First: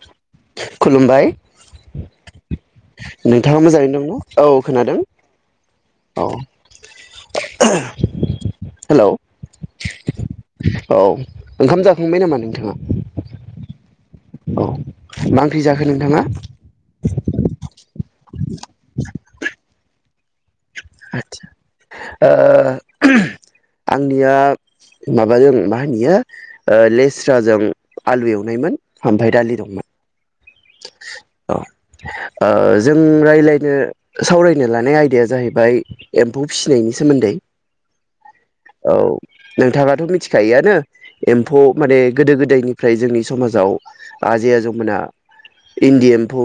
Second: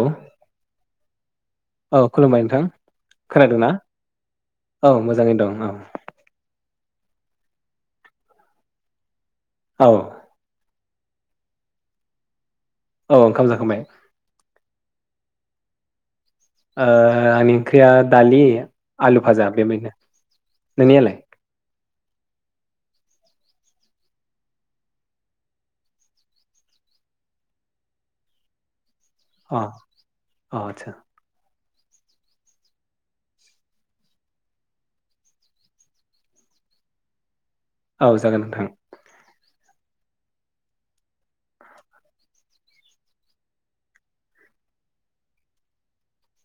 औ [inaudible] खुलुमबाय औ खुलुमबाय नोंथां खोनादों नोंथाङा ना मोजाङैनो दं न? औ खोनादों। मोजाङै दं औ औ [inaudible] हेलौ औ। औ ओंखाम जाखांबाय नामा नोंथाङा? औ ओंखाम जाखांबाय। औ मा ओंख्रि जाखो नोंथाङा? ओ आंनि ओंख्रिया दालि आलु भाजा [unintelligible] नोंनियालाय? ओ आंनिया माबाजों मा होनोयो ओ लेस्राजों आलु एवनायमोन। आमफ्राय अ दालि दंमोन। अ आदसा। औ ओ जों रायज्लायनो सावरायनो लानाय आयदाया जाहैबाय एम्फौ फिसिनायनि सोमोन्दै। औ जागोन नोंथां। औ नोंथाङाथ' मिथिखायोआनो एम्फौ माने गोदो गोदायनिफ्राय जोंनि समाजाव आजै आजौमोना इन्दि एम्फौ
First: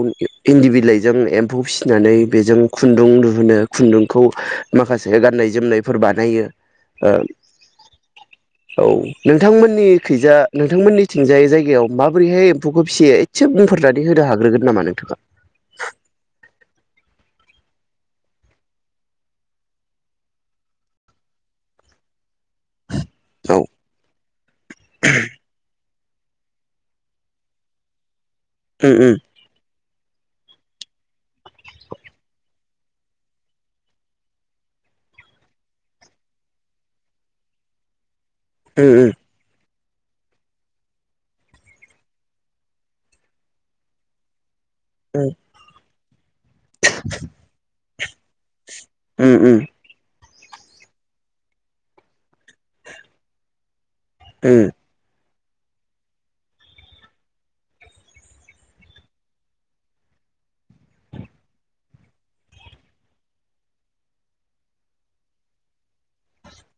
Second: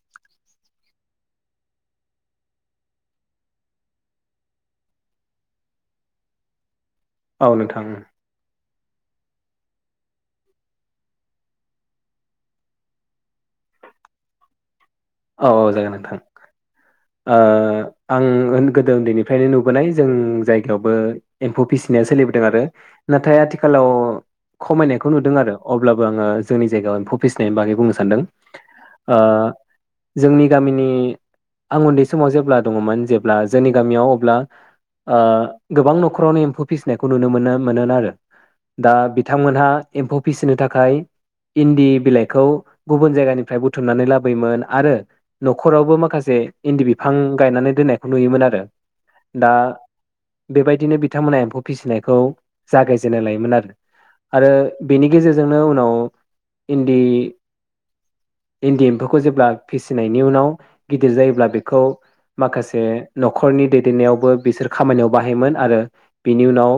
इन्दि बिलाइजों एम्फौ फिसिनानै बेजों खुन्दुं दिुहुनो खुन्दुंखौ माखासे गाननाय जोमनायफोर बानायो। ओ औ नोंथां। औ नोंथांमोननि खैजा नोंथांमोननिथिंजाय जायगायाव माबोरैहाय एम्फौखौ फिसियो एसे बुंना फोरनानै होनो हाग्रोगोन नामा नों? औ औ जागोन नोंथां। ओ आं गोदो उन्दैनिफ्रायनो नुबोनाय जों जायगायावबो एम्फौ फिसिनाया सोलिबोदों आरो। नाथाय औ आथिखालाव खमायनायखौ नुदों आरो अब अब्लाबो आङो जोंनि जायगायाव एम्फौ फिसिनाय बागै बुंनो सानदों। उम ओ जोंनि गामिनि आं उन्दै समाव जेब्ला दङमोन जेब्ला जोंनि गामियाव अब्ला ओ गोबां न'खरावनो एम्फौ फिसिनायखौ नुनो मोनो मोनोन आरो। उम दा बिथांमोनहा एम्फौ फिसिनो थाखाय इन्दि बिलाइखौ गुबुन जायगानिफ्राय बुथुमनानै लाबोयोमोन। आरो उम न'खरावबो मा खासे इन्दि बिफां गायनानै दोननाय नुयोमोन आरो। उम दा उम बेबायदिनो बिथांमोना एम्फौ फिसिनायखौ जागायजेननाय लायोमोन आरो। आरो बेनि गेजेरजों जोंनो उनाव इन्दि इन्दि एम्फौखौ जेब्ला फिसिनायनि उनाव गिदिर जायोब्ला बेखौ माखासे न'खरनि दैदेननायावबो बिसोर खामानियाव बाहायोमोन आरो बिनि उनाव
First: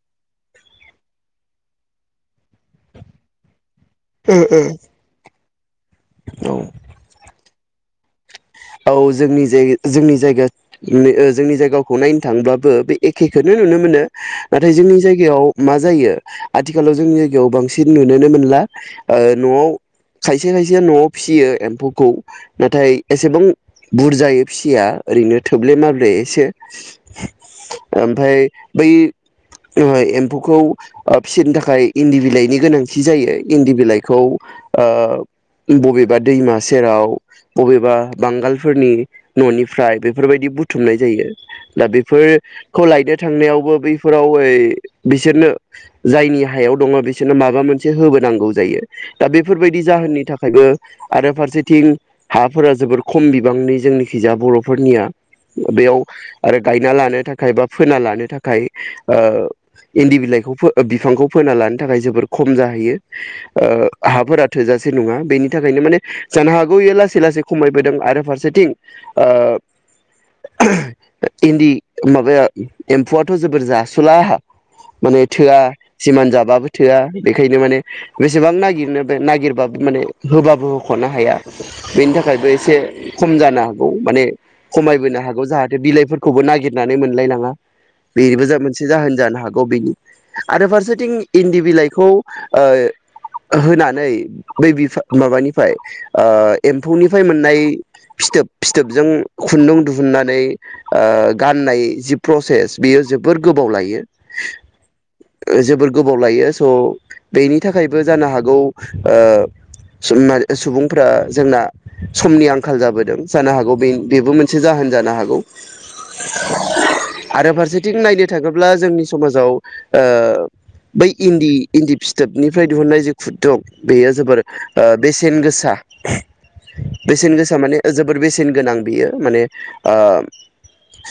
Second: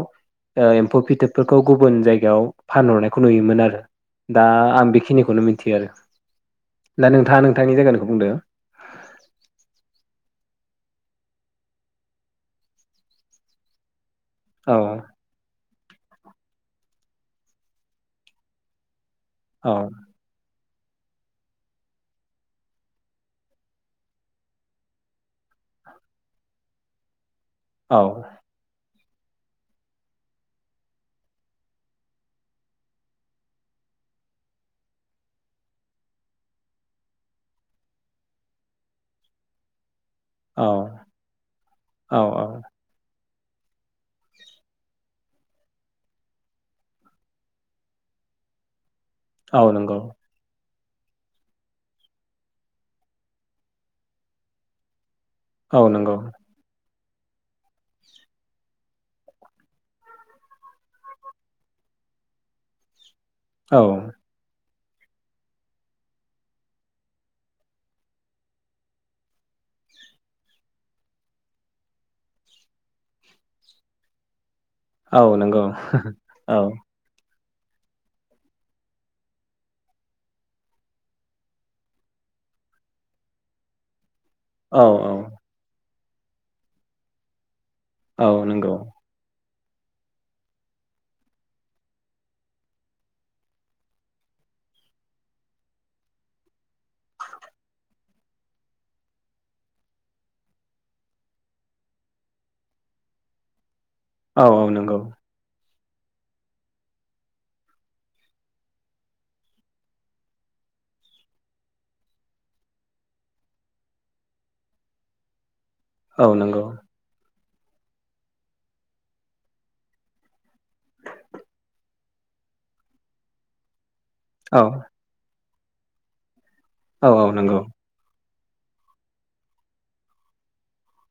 एम्फौ फिथोबफोरखौ गुबुन जायगायाव फानहरनायखौ नुयोमोन आरो। उम दा उम आं बेखिनिखौनो मिथि थि आरो। उम औ दा नोंथाङा नों नोंथांनि जायगानिखौ बुंदो। औ जोंनि जायगा जोंनि जायगा ओ जोंनि जायगाखौ नायनो थांब्लाबो बे एखेखौनो नुनो मोनो। नाथाय औ जोंनि जायगायाव मा जायो आथिखालाव जोंनि [unintelligible] बांसिन नुनोनो मोनला ओ न'आव औ खायसे खाय [unintelligible] न'आव फिसियो एम्फौखौ नाथाय एसेबां बुरजायै फिसिया ओरैनो थोब्ले माब्ले एसे औ ओमफाय बै [unintelligible] एम्फौखौ ओ फिसिनो थाखाय इन्दि बिलाइनि गोनांथि जायो इन्दि बिलाइखौ ओ बबेबा दैमा सेराव बबेबा बांगालफोरनि न'निफ्राय बे फोरबायदि औ बुथुमनाय जायो दा औ बेफोर औ खौ [unintelligible] थांनायावबो बैफोराव ओइ बिसोरनो जायनि हायाव दङ बिसोरनो माबा मोनसे होबोनांगौ जायो। दा औ बेफोरबायदि नंगौ जाहोननि थाखायबो आरो फारसेथिं हाफोरा जोबोर खम बिबांनि जोंनिखिजा बर'फोरनिया । औ बेयाव नंगौ आरो गाय ना लानो थाखाय बा फोना लानो थाखाय ओ इन्दि बिलाइखौ फो बिफांखौ फोना लानो थाखाय जोबोर खम जाहैयो । औ ओ हाफोरा थोजा से नङा बिनि थाखायनो माने जानो हागौ इयो लासै लासै खमाय बोदों आरो फारसेथिं ओ [unintelligible] इन्दि माबाया एम्फौआथ' जोबोर जासुला माने औ थोआ नंगौ जिमान औ जाबाबो थोआ बेखायनो माने बेसेबां नागिरनो बे नागिरबाबो माने होबाबो होख'नो हाया बेनि थाखायबो एस से खम जानो हागौ माने औ खमायबोनो हागौ जाहाथे बिलाइफोर खौबो नागिरनानै मोनलायलाङा । बेबो औ जा नंगौ मोनसे जाहोन जानो हाग [unintelligible] आरो फारसेथिं इन्दि बिलाइखौ ओ होनानै [unintelligible] माबानिफाय एम्फौनिफाय मोन नाय फिथोब फिथोबजों खुन्दुं दुहुननानै ओ गाननाय जि प्रसेस बेयो जोबोर गोबाव लायो । औ औ नोंगौ ओ जोबोर गोबाव लायो स' बेनि थाखायबो जानो हागौ ओ [unintelligible] सुबुंफ्रा जोंना समनि आंखाल जाबोदों जानो हागौ बे बेबो मोनसे जाहोन जानो हागौ । औ नोंगौ आरो फारसेथिं नायनो थाङोब्ला जोंनि समाजाव ओ बै इन्दि इन्दि फिथोबनिफ्राय दिहुननाय जे खुन्दुं बेयो जोबोर औ ओ बेसेन गोस [inaudible] औ औ बेसेन गोसा नंगौ माने जोबोर बेसे सेन गोनां बेयो माने ओ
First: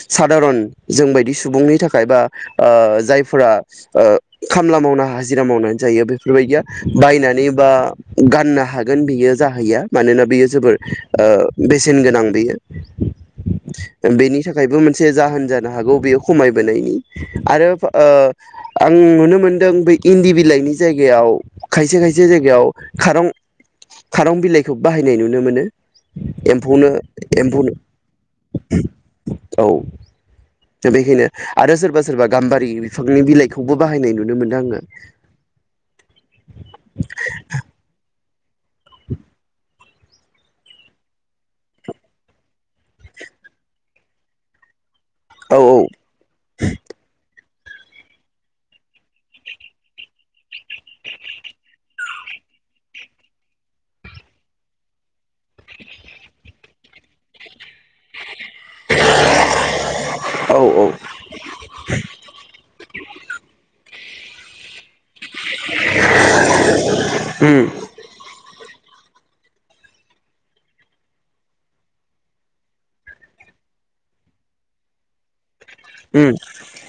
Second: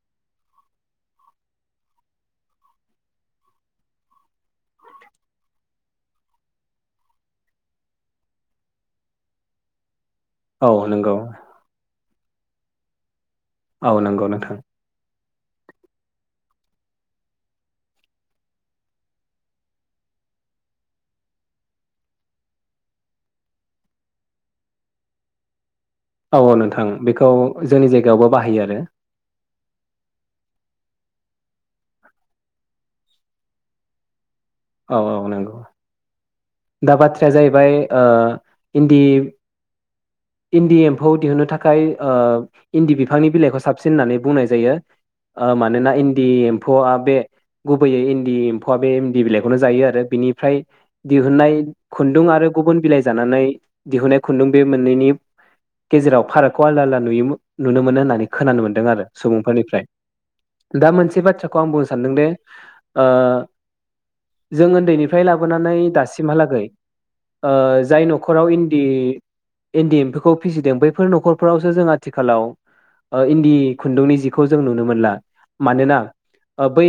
सादारन जोंबायदि सुबुंनि थाखाय बा ओ जायफोरा ओ खामला मावना हाजिरा मावनानै जायो बेफोरबायदिया बायनानै बा गाननो हागोन बेयो जाहैया मानोना बेयो औ जोबोर नंगौ ओ बेसेन गोनां । बेयो औ । नंगौ बेनि नोंथां थाखायबो मोनसे जाहोन जानो हागौ बेयो खमायबोनायनि आरो ओ आं नुनो मोनदों बै इन्दि बिलाइनि जायगायाव खायसे खायसे जायगायाव खारं खारं बिलाइखौ बाहायनाय नुनो मोनो । औ औ नोंथां बेखौ जोंनि जायगायावबो बाहायो आरो औ बेखायनो आरो सोरबा सोरबा गाम्बारि बिफांनि बिलाइखौबो बाहायनाय नुनो मोनो । औ औ नंगौ दा बाथ्राया जाहैबाय ओ इन्दि इन्दि एम्फौ दिहुनो थाखाय ओ इन्दि बिफांनि बिलाइखौ साबसिन होननानै बुंनाय जायो । ओ मानोना इन्दि एम्फौआ बे गुबैयै इन्दि एम्फौआ बे इन्दि बिलाइ खौनो जायो आरो बिनिफ्राय दिहुननाय खुन्दुं आरो गुबुन बिलाइ जानानै दिहुननाय खुन्दुं बे मोननैनि गेजेराव फारागखौ आलदा आलदा नुयो नुनो मोनो होननानै खोनानो मोन्दों आरो सुबुंफोरनिफ्राय औ औ दा मोनसे बाथ्राखौ आं बुंनो सानदोंदे ओ जोङो उन्दैनिफ्राय लाबोनानै दासिमहालाै ओ उम जाय नखराव इन इन्दि एम्फौखौ फिसिदों बैफोर न'खरफोरावसो जों आथिखालाव ओ इन्दि खुन्दुंनि जिखौ जों नुनो मोनला। मानोना उम ओ बै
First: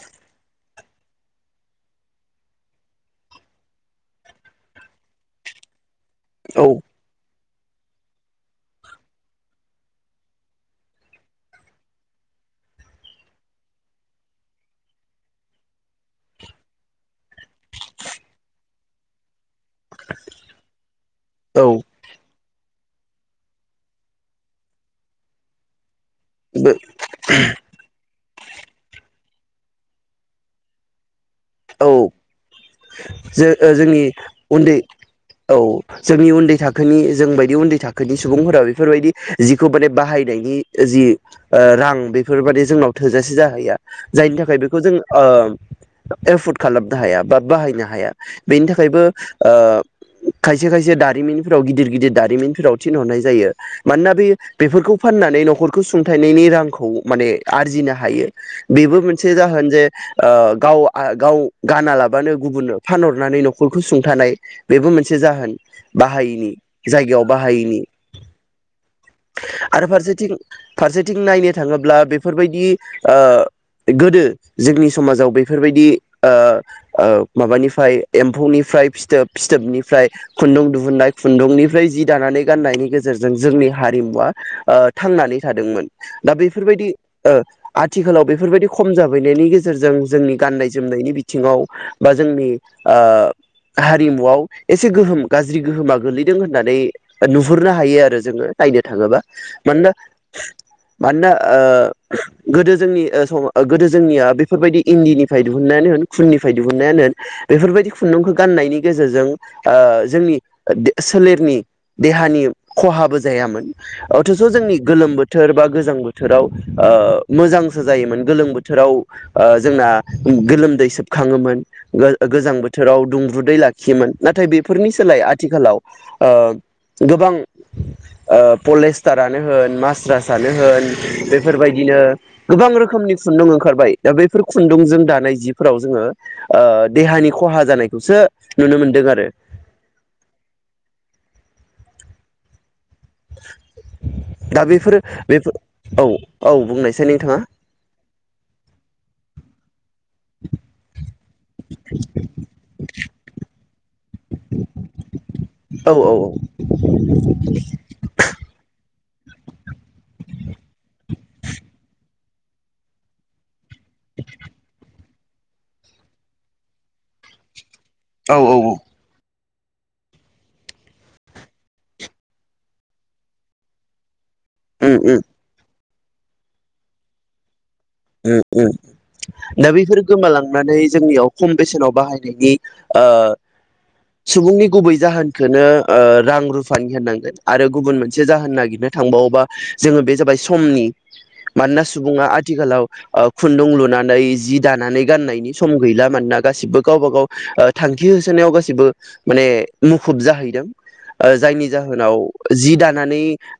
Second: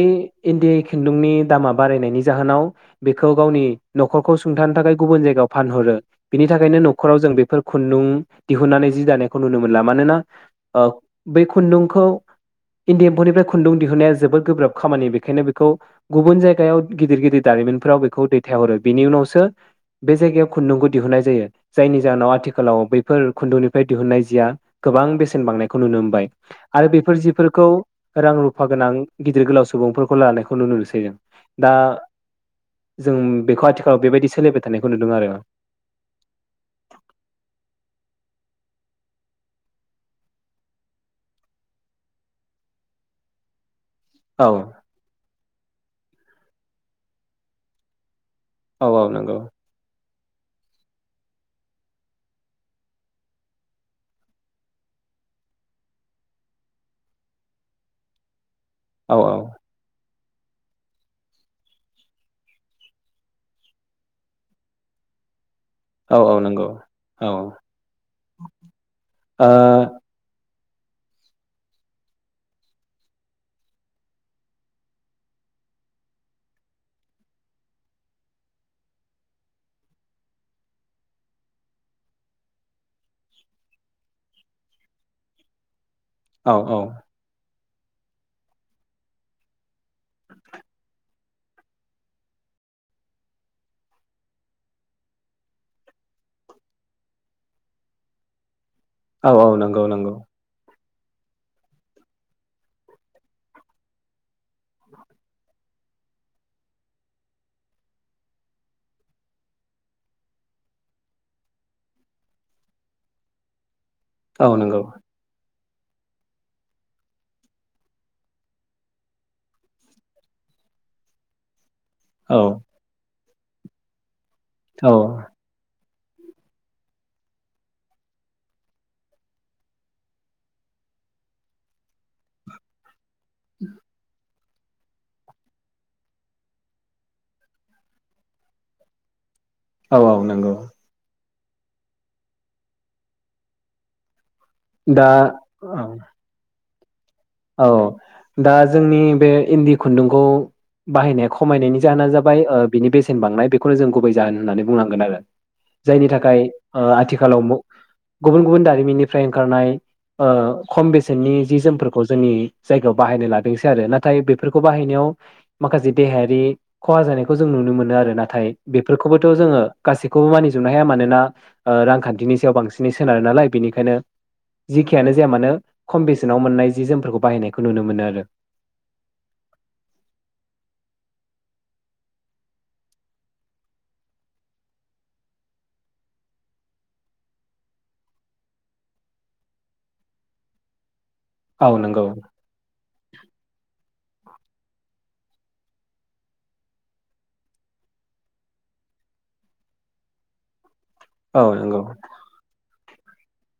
इन्दि खुन्दुंनि दामा बारायनायनि जाहोनाव बेखौ गावनि नखरखौ सुंथानो थाखाय गुबुन जायगायाव फानहरो बिनि औ थाखायनो न'खराव जों बेफोर खुन्दुं दिहुननानै जि दानायखौ नुनो मोनला मानोना ओ बे खुन्दुंखौ इन्दि एम्फौनिफ्राय खुन्दुं दिहुनाया जोबोद गोब्राब खामानि बेखायनो बेखौ गुबुन जायगा गायाव गिदिर गिदिर दारिमिफोराव बेखौ दैथायहरो बेनि उनावसो बे जायगायाव खुन्दुंखौ दिहुननाय जायो औ जायनि जाहोनाव आथिखा खालाव बैफोर खुन्दुंनिफ्राय दिहुनन्नाय जिया गोबां बेसेन बांनायखौ नुनो मोनो। बाय आरो बेफोर जिफोरखौ रां रुफा गोनां गिदिर गोलाव सुबुंफोरखौ लानायखौ नुनो मोनसै जों। दा औ जों जो बेखौ ओ आथिखालाव जोंनि बेबायदि सोलिबाय उन्दै थानायखौ नुदों आरो औ जोंनि उन्दै थाखोनि जों बायदि उन्दै थाखोनि सुबुंफोरा बेफोरबायदि जिखौ माने बाहायनायनि जि ओ रां बेफोर बादि जोंनाव थोजासे जाहैया जायनि औ थाखाय बेखौ जों ओ एफर्ड खालामनो हाया बा बाहायनो हाया। बेनि औ थाखायबो औ नंगौ ओ खायसे खायसे दारिमिनफोराव गिदिर गिदिर दारिमिनफोराव थिनहरनाय जायो मानोना बे बेफोरखौ फाननानै न'खरखौ सुंथाइनायनि रांखौ माने आरजिनो हायो। बेबो औ मोनसे औ जाहोन जे ओ गाव आ गाव गाना लाबानो गुबुननो फानहरनानै न'खरखौ सुंथानाय बेबो मोनसे जाहोन औ औ बाहायैनि नंगौ जायगायाव औ ओ बाहायैनि। औ आरो फारसेथिं फारसेथिं नायनो थाङोब्ला, बेफोरबायदि ओ गोदो जोंनि समाजाव बेफोरबायदि ओ- ओ माबानिफ्राय एम्फौनिफ्राय फिथोब, फिथोबनिफ्राय खुन्दुं दिहुननाय खुन्दुंनिफ्राय जि दानानै गाननायनि गेजेरजों जोंनि हारिमुवा ओ थांनानै थादोंमोन। दा औ बेफोरबायदि आथिखालाव बेफोरबायदि खम जाबैनायनि गेजेरजों, जोंनि गाननाय जोमनायनि बिथिङाव बा जोंनि ओ हारिमुआव एसे गोहोम गाज्रि गोहोमा गोलैदों होननानै नुहुरनो हायो आरो जोङो। नायनो थाङोबा औ औ नंगौ मानोना नंगौ मानोना, ओ गोदो जोंनि गोदो जोंनिया बेफोरबायदि इन्दिनिफ्राय दिहुन्नायानो होन, खुननिफ्राय दिहुनायानो होन, बेफोरबायदि खुन्दुंखौ गान्नायनि गेजेरजों ओ जोंनि सोलेरनि देहानि खहाबो ज जायामोन। अथेस' औ जोंनि नंगौ गोलोम बोथोर बा गोजां बोथोराव ओ, मोजांसो जायोमोन गोलोम बोथोराव ओ जोंना गोलोमदै सोबखाङोमोन। गो औ गोजां बोथोराव दुं दुदै लाखियोमोन। नाथाय औ बेफोरनि सोलाय आथिखालाव ओ गोबां ओ पलेस्टारानो होन, मास्रासानो होन, बेफोरबायदिनो गोबां रोखोमनि खुनदों ओंखारबाय दा बे फोर खुन्दुंजों दानाय जिफोराव जोङो ओ देहानि खहा जानायखौसो नुनो मोनदों आरो । औ औ नोंगौ। [inaudible] दा बेफोरो बेफो औ औ बुंनायस औ दा जोंनि बे इन्दि खुन्दुंखौ बाहायनाया खमायनायनि जहोना जाबाय ओ बिनि बेसेन बांनाय [unintelligible] [unintelligible] जों गुबै जाहोन होननानै बुंनांगोन आरो, औ जायनि थाखाय ओ आथिखालाव म' गुबुन गुबुन दारिमिननि फ्राय ओंखारनाय ओ खम बेसेननि जि जोमफोर [unintelligible] जोंनि जायगायाव बाहायनो लादों आरो नाथाय बेफोरखौ बाहायनायाव माखासे देहायारि खहा जानायखौ जों नुनो मोनो। नो आरो औ नाथाय औ बेफोरखौबोथ' जोङो गासैखौबो मानिजोबनो हाया मानोना ओ रांखान्थिनि सायाव बांसिनै सोनारो नालाय बेनिखायनो उम जेखियानो उम जाया मानो। खम बेसेनाव मोननाय जि जोमफोरखौ बाहायनाय उम उम दा बैफोर गोमालांनानै जोंनियाव खम बेसेनाव बाहायनायनि ओ सुबुंनि गुबै जाहोनखोनो ओ रां रुफानि होननांगोन आरो गुबुन मोनसे जाहोन नागिरनो थांबावोबा जोङो बे जाबाय समनि औ मानोना नंगौ सुबुङा आथिखालाव ओ खुन्दुं लुनानै जि दानानै गाननायनि सम गैला मानना गासिबो गावबा गाव ओ थांखि होसोनायाव गासिबो माने मुखुब जाहैदों ओ औ जायनि नंगौ जाहोनाव जि दा नानै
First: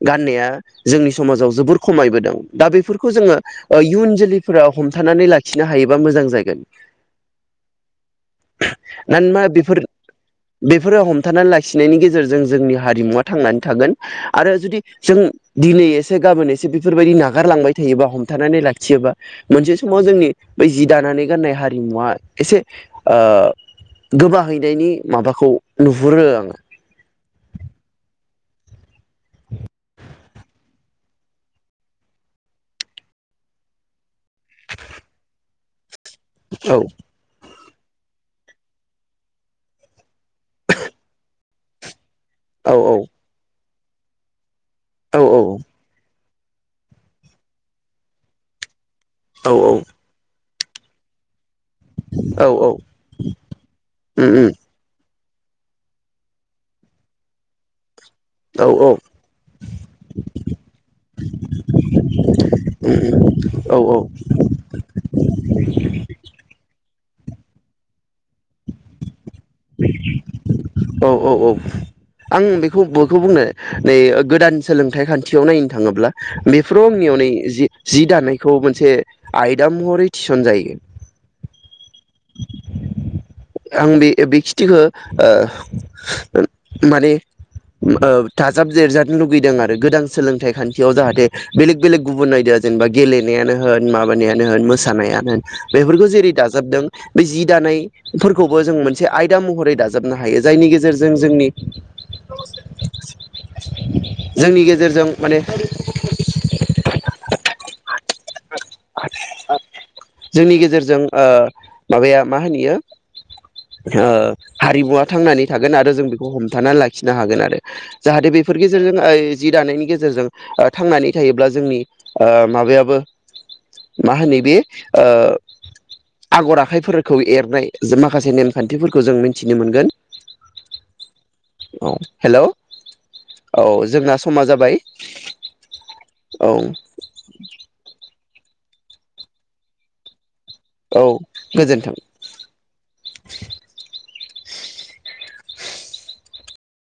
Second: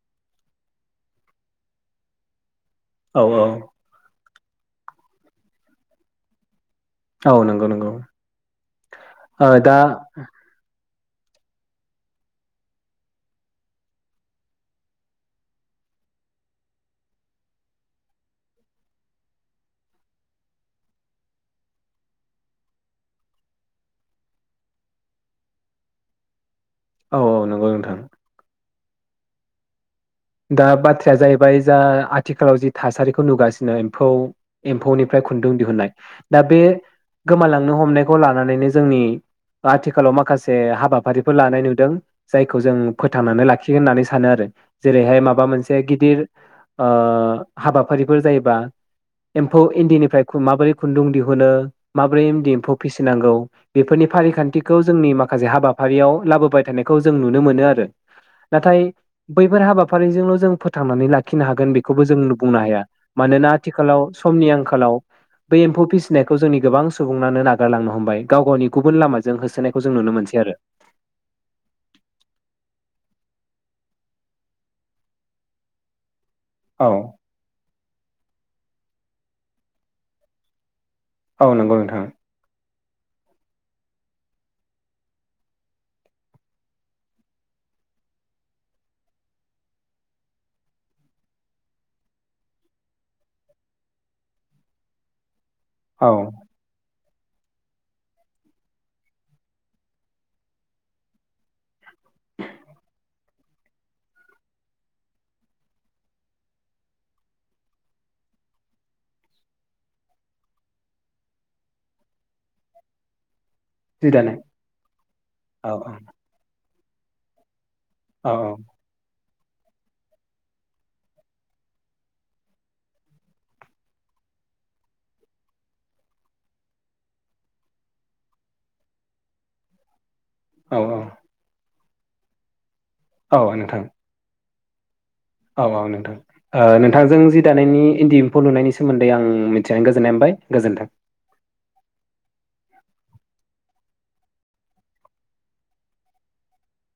गाननाया जोंनि समाजाव जोबोर खमायबोदों दा बेफोरखौ औ जोङो औ ओ इयुन जों लैफोरा हमथानानै लाखिनो हायोबा मोजां जागोन औ नंगौ नंगौ ओ दा फोरो हमथानानै लाखिनायनि गेजेरजों जोंनि हारिमुवा थांनानै थागोन आरो जुदि जों दिनै एसे गाबोन एसे बिफोरबायदि नागारलांबाय थायोबा हमथानानै लाखियोबा मोनसे समाव जोंनि बै जि दानानै गाननाय हारिमुवा एसे ओ गोबाहैनायनि माबाखौ नुहुरो आङो औ औ नंगौ नोंथां दा बाथ्राया जाहैबाय जा आथिखालाव जि थासारिखौ नुगासिनो एम्फौ एम्फौनिफ्राय खुन्दुं दिहुुननाय दा बे औ गोमालां नो हमनोलानानैनो जोंनि आथिालाव मा खासे हाबाफारिफोर लानाय नु दों जायखौ औ जों फोथांनानै लाखि थिग होननानै सानो आरो जेरैहाय औ माबा मोनसे गिदिर हाबाफारिफोर जायोबा औ एम्फौ इन्दिनिफ्राय माबोरै खुन्दुं दिहुनो माब्रै औ इन्दि एम्फौ फिसिनांगौ बेफोरनि फारिखान्थिखौ जोंनि माखा माखासे हाबाफारियाव लाबोबाय थानायखौ जों नुनो मोनो आरो नाथाय बैफोर हाबाफारिजोंल' जों फोथांनानै लाखिनो हागोन बेखौबो जों बुंनो हाया मानोना औ औ औ आथिखालाव समनि आंखालाव बे एम्फौ फिसिनायखौ जोंनि गोबां सुबुंनानो नागारलांनो हमबाय गाव गावनि गुबुन लामाजों जों होसोनायखौ जों नुनो मोनसै आरो औ औ औ आं बेखौ बोखौ बुंनो नै गोदान सोलोंथाइ खान्थियाव नायनो थाङोब्ला बेफोराव औ आंनियावनै जि जि दानायखौ मोनसे आयदा महरै थिसन जायो औ नंगौ नोंथां आं बे बे खिथिखौ ओ माने ओ थाजाब जिरजानो लुगैदों आरो गोदान सोलोंथाइ खान्थियाव जाहाथे बेलेग बेलेग गुबुन आयदाया जेनेबा गेलेनायानो होन माबानायानो होन मोसानायानो होन बेफोरखौ औ जेरै दाजाबदों बे जि दानायफोरखौबो जों मोनसे आयदा महरै दाजाबनो हायो जायनि गेजेरजों जोंनि जोंनि गेजेरजों माने जोंनि गेजेरजों ओ माबाया मा होनोयो जि दानाय हारिमुवा थांनानै औ थागोन आरो जों बेखौ हमथानानै लाखि खिनो हागोन आरो। जाहाथे बेफोर औ गेजेरजों जि दानायनि गेजेरजों थांनानै थायोब्ला जोंनि माबायाबो मा होनो बे ओ आगर आखाइफोरखौ एरनाय ज माखासे नेमखान्थिफोरखौ जों मिथिनो मोनगोन। औ औ। औ हेल'। औ जोंना समाजाब। बाय। औ औ नोंथां नोंथांजों जि दानायनि इन्दि खौ लुनायनिोम्दैं मिथिनानै गोजोननाय मोनबाय। गोजोन्थों। औ गोजोन्थों।